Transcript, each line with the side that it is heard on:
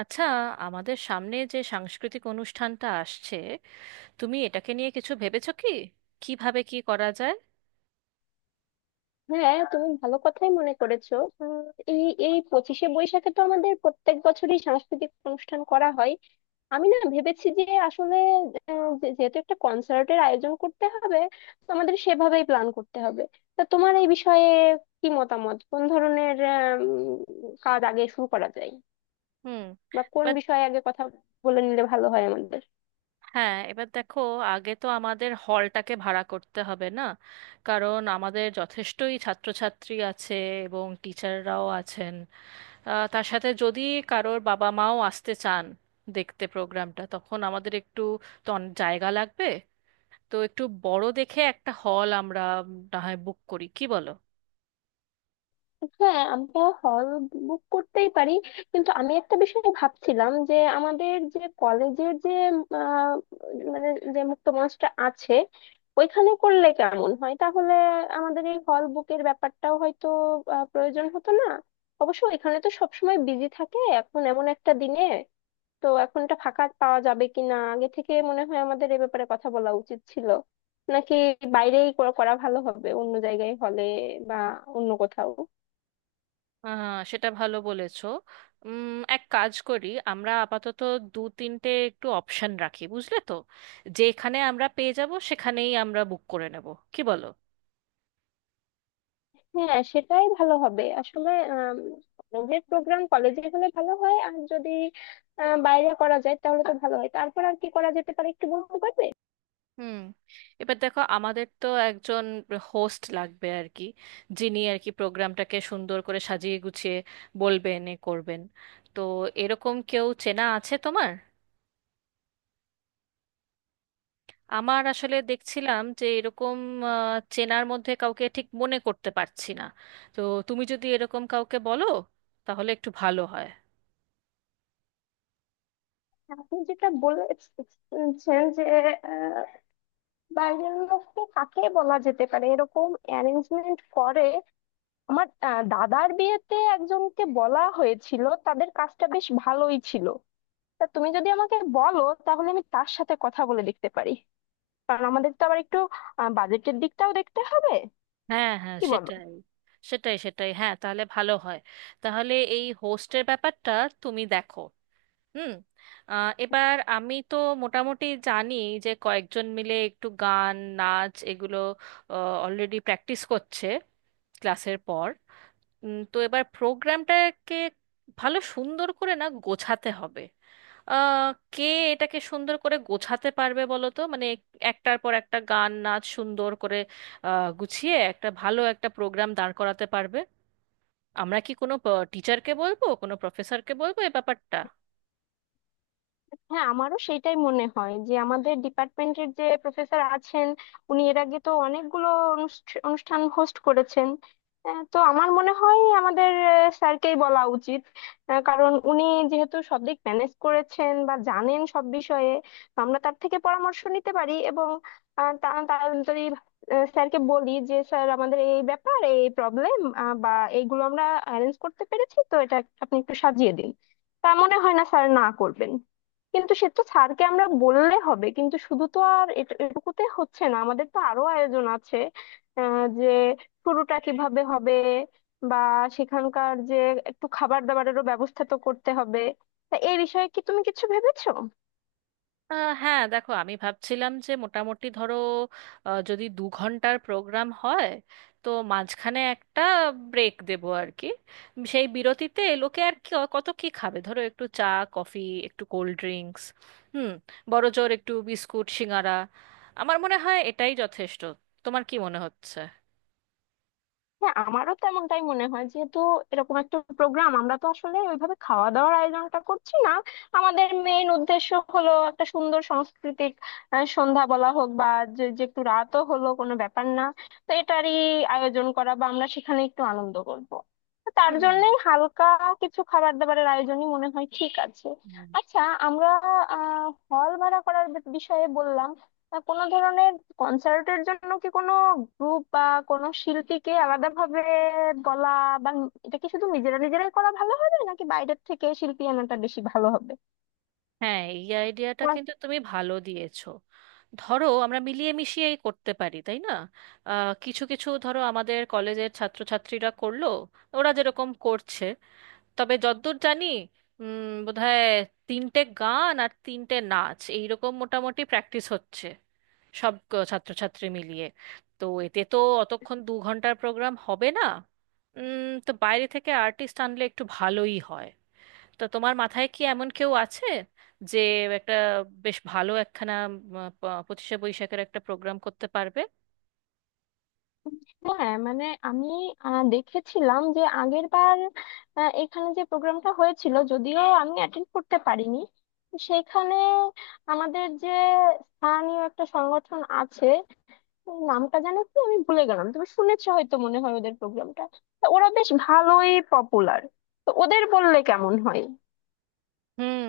right: আচ্ছা, আমাদের সামনে যে সাংস্কৃতিক অনুষ্ঠানটা আসছে, তুমি এটাকে নিয়ে কিছু ভেবেছো কি? কিভাবে কি করা যায়?
left: হ্যাঁ, তুমি ভালো কথাই মনে করেছো। উম, এই এই পঁচিশে বৈশাখে তো আমাদের প্রত্যেক বছরই সাংস্কৃতিক অনুষ্ঠান করা হয়। আমি না ভেবেছি যে আসলে যেহেতু একটা কনসার্টের আয়োজন করতে হবে, তো আমাদের সেভাবেই প্ল্যান করতে হবে। তা তোমার এই বিষয়ে কি মতামত? কোন ধরনের কাজ আগে শুরু করা যায়
right: হুম।
left: বা কোন
right: এবার,
left: বিষয়ে আগে কথা বলে নিলে ভালো হয় আমাদের?
right: হ্যাঁ এবার দেখো, আগে তো আমাদের হলটাকে ভাড়া করতে হবে না? কারণ আমাদের যথেষ্টই ছাত্রছাত্রী আছে এবং টিচাররাও আছেন। তার সাথে যদি কারোর বাবা মাও আসতে চান দেখতে প্রোগ্রামটা, তখন আমাদের একটু, তো অনেক জায়গা লাগবে। তো একটু বড় দেখে একটা হল আমরা, না হয় বুক করি, কি বলো?
left: হ্যাঁ, আমরা হল বুক করতেই পারি, কিন্তু আমি একটা বিষয় ভাবছিলাম, যে আমাদের যে কলেজের যে আহ, মানে যে মুক্ত মঞ্চটা আছে ওইখানে করলে কেমন হয়? তাহলে আমাদের এই হল বুকের ব্যাপারটাও হয়তো প্রয়োজন হতো না। অবশ্য এখানে তো সবসময় বিজি থাকে, এখন এমন একটা দিনে তো এখন এটা ফাঁকা পাওয়া যাবে কিনা, আগে থেকে মনে হয় আমাদের এ ব্যাপারে কথা বলা উচিত ছিল। নাকি বাইরেই করা করা ভালো হবে, অন্য জায়গায় হলে বা অন্য কোথাও?
right: আহ, সেটা ভালো বলেছো। উম এক কাজ করি, আমরা আপাতত দু তিনটে একটু অপশন রাখি, বুঝলে তো? যেখানে আমরা পেয়ে যাব সেখানেই আমরা বুক করে নেব, কি বলো?
left: হ্যাঁ, সেটাই ভালো হবে আসলে। কলেজের প্রোগ্রাম কলেজে হলে ভালো হয়, আর যদি বাইরে করা যায় তাহলে তো ভালো হয়। তারপর আর কি করা যেতে পারে একটু বলতে পারবে?
right: হুম। এবার দেখো, আমাদের তো একজন হোস্ট লাগবে আর কি, যিনি আর কি প্রোগ্রামটাকে সুন্দর করে সাজিয়ে গুছিয়ে বলবেন এ করবেন। তো এরকম কেউ চেনা আছে তোমার? আমার আসলে দেখছিলাম যে এরকম চেনার মধ্যে কাউকে ঠিক মনে করতে পারছি না। তো তুমি যদি এরকম কাউকে বলো তাহলে একটু ভালো হয়।
left: আপনি যেটা বলেছেন যে আহ, বাইরের লোককে কাকে বলা যেতে পারে এরকম অ্যারেঞ্জমেন্ট করে, আমার দাদার বিয়েতে একজনকে বলা হয়েছিল, তাদের কাজটা বেশ ভালোই ছিল। তা তুমি যদি আমাকে বলো, তাহলে আমি তার সাথে কথা বলে দেখতে পারি। কারণ আমাদের তো আবার একটু বাজেটের দিকটাও দেখতে হবে,
right: হ্যাঁ, হ্যাঁ,
left: কি বলো?
right: সেটাই, সেটাই, সেটাই, হ্যাঁ তাহলে ভালো হয়। তাহলে এই হোস্টের ব্যাপারটা তুমি দেখো। হুম। এবার আমি তো মোটামুটি জানি যে কয়েকজন মিলে একটু গান নাচ এগুলো অলরেডি প্র্যাকটিস করছে ক্লাসের পর। তো এবার প্রোগ্রামটাকে ভালো সুন্দর করে না গোছাতে হবে। আহ, কে এটাকে সুন্দর করে গোছাতে পারবে বলো তো? মানে একটার পর একটা গান নাচ সুন্দর করে গুছিয়ে একটা ভালো একটা প্রোগ্রাম দাঁড় করাতে পারবে। আমরা কি কোনো টিচারকে বলবো, কোনো প্রফেসরকে বলবো এ ব্যাপারটা?
left: হ্যাঁ, আমারও সেটাই মনে হয়, যে আমাদের ডিপার্টমেন্টের যে প্রফেসর আছেন উনি এর আগে তো অনেকগুলো অনুষ্ঠান হোস্ট করেছেন। তো আমার মনে হয় আমাদের স্যারকেই বলা উচিত। কারণ উনি যেহেতু সব দিক ম্যানেজ করেছেন বা জানেন সব বিষয়ে, তো আমরা তার থেকে পরামর্শ নিতে পারি। এবং আহ, তা তা- যদি স্যারকে বলি যে স্যার আমাদের এই ব্যাপার, এই প্রবলেম বা এইগুলো আমরা অ্যারেঞ্জ করতে পেরেছি, তো এটা আপনি একটু সাজিয়ে দিন, তা মনে হয় না স্যার না করবেন। কিন্তু সে তো স্যারকে আমরা বললে হবে, কিন্তু শুধু তো আর এটুকুতে হচ্ছে না, আমাদের তো আরো আয়োজন আছে। যে শুরুটা কিভাবে হবে বা সেখানকার যে একটু খাবার দাবারেরও ব্যবস্থা তো করতে হবে। তা এই বিষয়ে কি তুমি কিছু ভেবেছো?
right: হ্যাঁ, দেখো আমি ভাবছিলাম যে মোটামুটি ধরো, যদি 2 ঘন্টার প্রোগ্রাম হয়, তো মাঝখানে একটা ব্রেক দেব আর কি। সেই বিরতিতে লোকে আর কি কত কি খাবে, ধরো একটু চা, কফি, একটু কোল্ড ড্রিঙ্কস, হুম বড়জোর একটু বিস্কুট সিঙারা। আমার মনে হয় এটাই যথেষ্ট, তোমার কি মনে হচ্ছে?
left: হ্যাঁ, আমারও তো এমনটাই মনে হয়। যেহেতু এরকম একটা প্রোগ্রাম, আমরা তো আসলে ওইভাবে খাওয়া দাওয়ার আয়োজনটা করছি না। আমাদের মেইন উদ্দেশ্য হলো একটা সুন্দর সাংস্কৃতিক সন্ধ্যা বলা হোক, বা যে যে একটু রাতও হলো কোনো ব্যাপার না, তো এটারই আয়োজন করা, বা আমরা সেখানে একটু আনন্দ করব। তো তার জন্যই হালকা কিছু খাবার দাবারের আয়োজনই মনে হয় ঠিক আছে।
right: হুম।
left: আচ্ছা, আমরা আহ হল ভাড়া করার বিষয়ে বললাম। তা কোনো ধরনের কনসার্টের জন্য কি কোনো গ্রুপ বা কোনো শিল্পীকে আলাদাভাবে বলা, বা এটা কি শুধু নিজেরা নিজেরাই করা ভালো হবে, নাকি বাইরের থেকে শিল্পী আনাটা বেশি ভালো হবে?
right: হ্যাঁ, এই আইডিয়াটা
left: আমার-
right: কিন্তু তুমি ভালো দিয়েছো। ধরো আমরা মিলিয়ে মিশিয়েই করতে পারি, তাই না? কিছু কিছু ধরো আমাদের কলেজের ছাত্রছাত্রীরা করলো, ওরা যেরকম করছে। তবে যদ্দূর জানি, বোধহয় 3টে গান আর 3টে নাচ এইরকম মোটামুটি প্র্যাকটিস হচ্ছে সব ছাত্রছাত্রী মিলিয়ে। তো এতে তো অতক্ষণ 2 ঘন্টার প্রোগ্রাম হবে না। তো বাইরে থেকে আর্টিস্ট আনলে একটু ভালোই হয়। তা তোমার মাথায় কি এমন কেউ আছে যে একটা বেশ ভালো একখানা 25শে বৈশাখের একটা প্রোগ্রাম করতে পারবে?
left: হ্যাঁ, মানে আমি দেখেছিলাম যে আগের বার এখানে যে প্রোগ্রামটা হয়েছিল, যদিও আমি অ্যাটেন্ড করতে পারিনি, সেখানে আমাদের যে স্থানীয় একটা সংগঠন আছে, এই নামটা জানো কি? আমি ভুলে গেলাম। তুমি শুনেছো হয়তো, মনে হয় ওদের প্রোগ্রামটা, ওরা বেশ ভালোই পপুলার। তো ওদের বললে কেমন হয়?
right: হুম।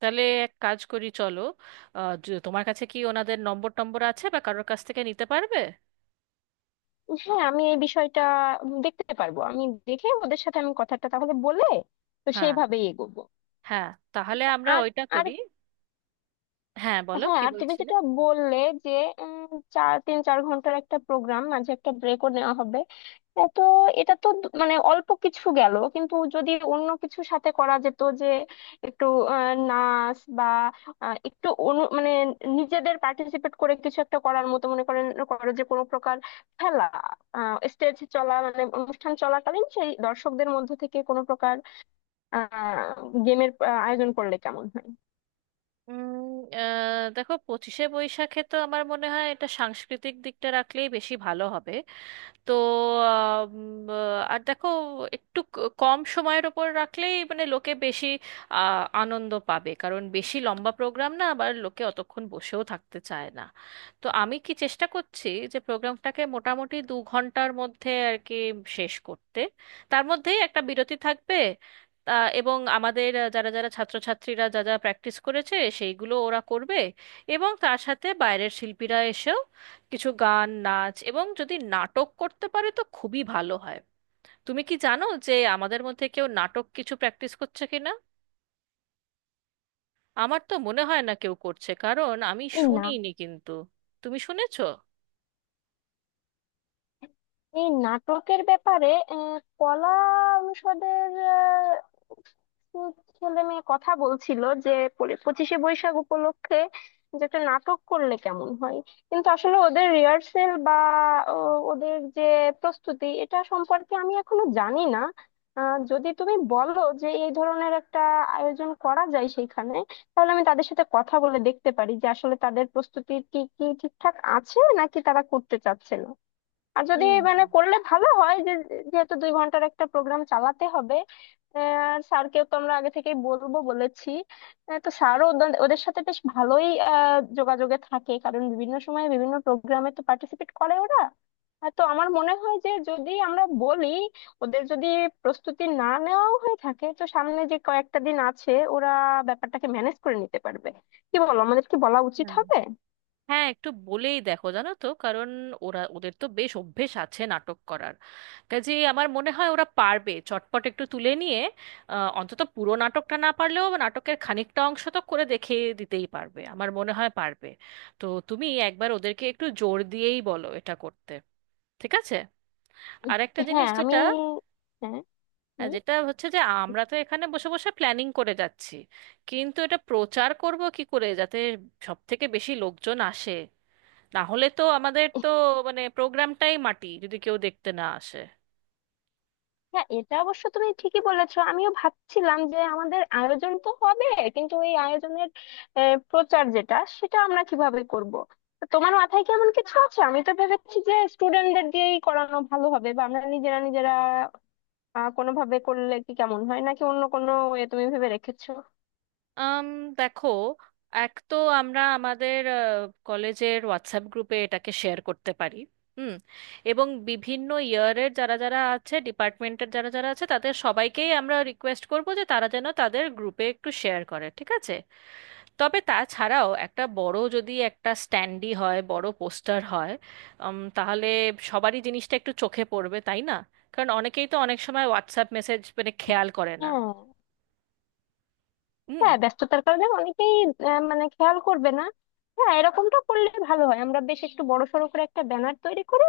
right: তাহলে এক কাজ করি চলো, তোমার কাছে কি ওনাদের নম্বর টম্বর আছে বা কারোর কাছ থেকে নিতে পারবে?
left: হ্যাঁ, আমি এই বিষয়টা দেখতে পারবো। আমি দেখে ওদের সাথে আমি কথাটা তাহলে বলে, তো
right: হ্যাঁ,
left: সেইভাবেই এগোবো।
right: হ্যাঁ, তাহলে আমরা
left: আর
right: ওইটা
left: আর
right: করি। হ্যাঁ, বলো
left: হ্যাঁ,
right: কি
left: আর তুমি
right: বলছিলে?
left: যেটা বললে যে উম, তিন চার ঘন্টার একটা প্রোগ্রাম, মাঝে একটা ব্রেকও নেওয়া হবে, এ তো এটা তো মানে অল্প কিছু গেল। কিন্তু যদি অন্য কিছুর সাথে করা যেত, যে একটু নাচ বা একটু মানে নিজেদের পার্টিসিপেট করে কিছু একটা করার মতো মনে করো, যে কোনো প্রকার খেলা, স্টেজ চলা মানে অনুষ্ঠান চলাকালীন সেই দর্শকদের মধ্যে থেকে কোনো প্রকার আহ গেমের আয়োজন করলে কেমন হয়?
right: উম, দেখো 25শে বৈশাখে তো আমার মনে হয় এটা সাংস্কৃতিক দিকটা রাখলেই বেশি ভালো হবে। তো আম, আর দেখো, একটু কম সময়ের ওপর রাখলেই মানে লোকে বেশি আনন্দ পাবে, কারণ বেশি লম্বা প্রোগ্রাম না, আবার লোকে অতক্ষণ বসেও থাকতে চায় না। তো আমি কি চেষ্টা করছি যে প্রোগ্রামটাকে মোটামুটি 2 ঘন্টার মধ্যে আর কি শেষ করতে, তার মধ্যেই একটা বিরতি থাকবে। এবং আমাদের যারা যারা ছাত্রছাত্রীরা যা যা প্র্যাকটিস করেছে সেইগুলো ওরা করবে, এবং তার সাথে বাইরের শিল্পীরা এসেও কিছু গান নাচ এবং যদি নাটক করতে পারে তো খুবই ভালো হয়। তুমি কি জানো যে আমাদের মধ্যে কেউ নাটক কিছু প্র্যাকটিস করছে কিনা? আমার তো মনে হয় না কেউ করছে, কারণ আমি
left: এই না
right: শুনিনি, কিন্তু তুমি শুনেছো?
left: এই নাটকের ব্যাপারে, আহ, কলা অনুষদের ছেলে মেয়ে কথা বলছিল যে পঁচিশে বৈশাখ উপলক্ষে যে একটা নাটক করলে কেমন হয়। কিন্তু আসলে ওদের রিহার্সেল বা ও, ওদের যে প্রস্তুতি, এটা সম্পর্কে আমি এখনো জানি না। যদি তুমি বলো যে এই ধরনের একটা আয়োজন করা যায় সেইখানে, তাহলে আমি তাদের সাথে কথা বলে দেখতে পারি, যে আসলে তাদের প্রস্তুতি কি কি ঠিকঠাক আছে, নাকি তারা করতে চাচ্ছে না। আর যদি
right: হুম।
left: মানে করলে ভালো হয়, যে যেহেতু 2 ঘন্টার একটা প্রোগ্রাম চালাতে হবে। আহ, আর স্যারকেও তো আমরা আগে থেকেই বলবো বলেছি। তো স্যারও ওদের ওদের সাথে বেশ ভালোই যোগাযোগে থাকে, কারণ বিভিন্ন সময় বিভিন্ন প্রোগ্রামে তো পার্টিসিপেট করে ওরা। তো আমার মনে হয় যে যদি আমরা বলি, ওদের যদি প্রস্তুতি না নেওয়াও হয়ে থাকে, তো সামনে যে কয়েকটা দিন আছে, ওরা ব্যাপারটাকে ম্যানেজ করে নিতে পারবে। কি বলো, আমাদের কি বলা উচিত
right: হুম।
left: হবে?
right: হ্যাঁ, একটু বলেই দেখো, জানো তো, কারণ ওরা, ওদের তো বেশ অভ্যেস আছে নাটক করার কাজে। আমার মনে হয় ওরা পারবে চটপট একটু তুলে নিয়ে, অন্তত পুরো নাটকটা না পারলেও নাটকের খানিকটা অংশ তো করে দেখে দিতেই পারবে, আমার মনে হয় পারবে। তো তুমি একবার ওদেরকে একটু জোর দিয়েই বলো এটা করতে, ঠিক আছে? আর একটা
left: হ্যাঁ,
right: জিনিস
left: আমি,
right: যেটা,
left: হ্যাঁ।
right: হ্যাঁ, যেটা হচ্ছে যে আমরা তো এখানে বসে বসে প্ল্যানিং করে যাচ্ছি, কিন্তু এটা প্রচার করব কি করে যাতে সব থেকে বেশি লোকজন আসে? না হলে তো আমাদের তো মানে প্রোগ্রামটাই মাটি যদি কেউ দেখতে না আসে।
left: হ্যাঁ, এটা অবশ্য তুমি ঠিকই বলেছো, আমিও ভাবছিলাম যে আমাদের আয়োজন তো হবে, কিন্তু এই আয়োজনের প্রচার যেটা, সেটা আমরা কিভাবে করব? তো তোমার মাথায় কি এমন কিছু আছে? আমি তো ভেবেছি যে স্টুডেন্টদের দিয়েই করানো ভালো হবে, বা আমরা নিজেরা নিজেরা কোনোভাবে করলে কি কেমন হয়, নাকি অন্য কোনো ওয়ে তুমি ভেবে রেখেছো?
right: আম দেখো, এক তো আমরা আমাদের কলেজের হোয়াটসঅ্যাপ গ্রুপে এটাকে শেয়ার করতে পারি। হুম এবং বিভিন্ন ইয়ারের যারা যারা আছে, ডিপার্টমেন্টের যারা যারা আছে, তাদের সবাইকেই আমরা রিকোয়েস্ট করব যে তারা যেন তাদের গ্রুপে একটু শেয়ার করে, ঠিক আছে? তবে তাছাড়াও একটা বড়, যদি একটা স্ট্যান্ডি হয় বড় পোস্টার হয়, তাহলে সবারই জিনিসটা একটু চোখে পড়বে, তাই না? কারণ অনেকেই তো অনেক সময় হোয়াটসঅ্যাপ মেসেজ মানে খেয়াল করে না।
left: হ্যাঁ,
right: হুম।
left: হ্যাঁ, ব্যস্ততার কারণে অনেকেই মানে খেয়াল করবে না। হ্যাঁ, এরকমটা করলে ভালো হয়, আমরা বেশ একটু বড় সড়ো করে একটা ব্যানার তৈরি করে,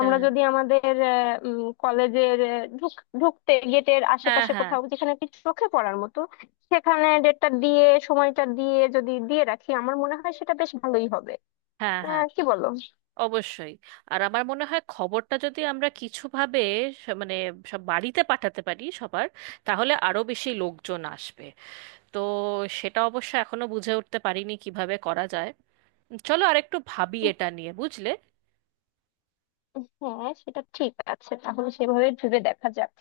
left: আমরা
right: হ্যাঁ,
left: যদি আমাদের কলেজের ঢুকতে গেটের
right: হ্যাঁ,
left: আশেপাশে
right: হ্যাঁ,
left: কোথাও, যেখানে কি চোখে পড়ার মতো সেখানে, ডেটটা দিয়ে সময়টা দিয়ে যদি দিয়ে রাখি, আমার মনে হয় সেটা বেশ ভালোই হবে।
right: হ্যাঁ, হ্যাঁ,
left: কি বলো?
right: অবশ্যই। আর আমার মনে হয় খবরটা যদি আমরা কিছুভাবে মানে সব বাড়িতে পাঠাতে পারি সবার, তাহলে আরো বেশি লোকজন আসবে। তো সেটা অবশ্য এখনো বুঝে উঠতে পারিনি কিভাবে করা যায়, চলো আরেকটু ভাবি এটা নিয়ে, বুঝলে?
left: হ্যাঁ, সেটা ঠিক আছে, তাহলে সেভাবে ভেবে দেখা যাক।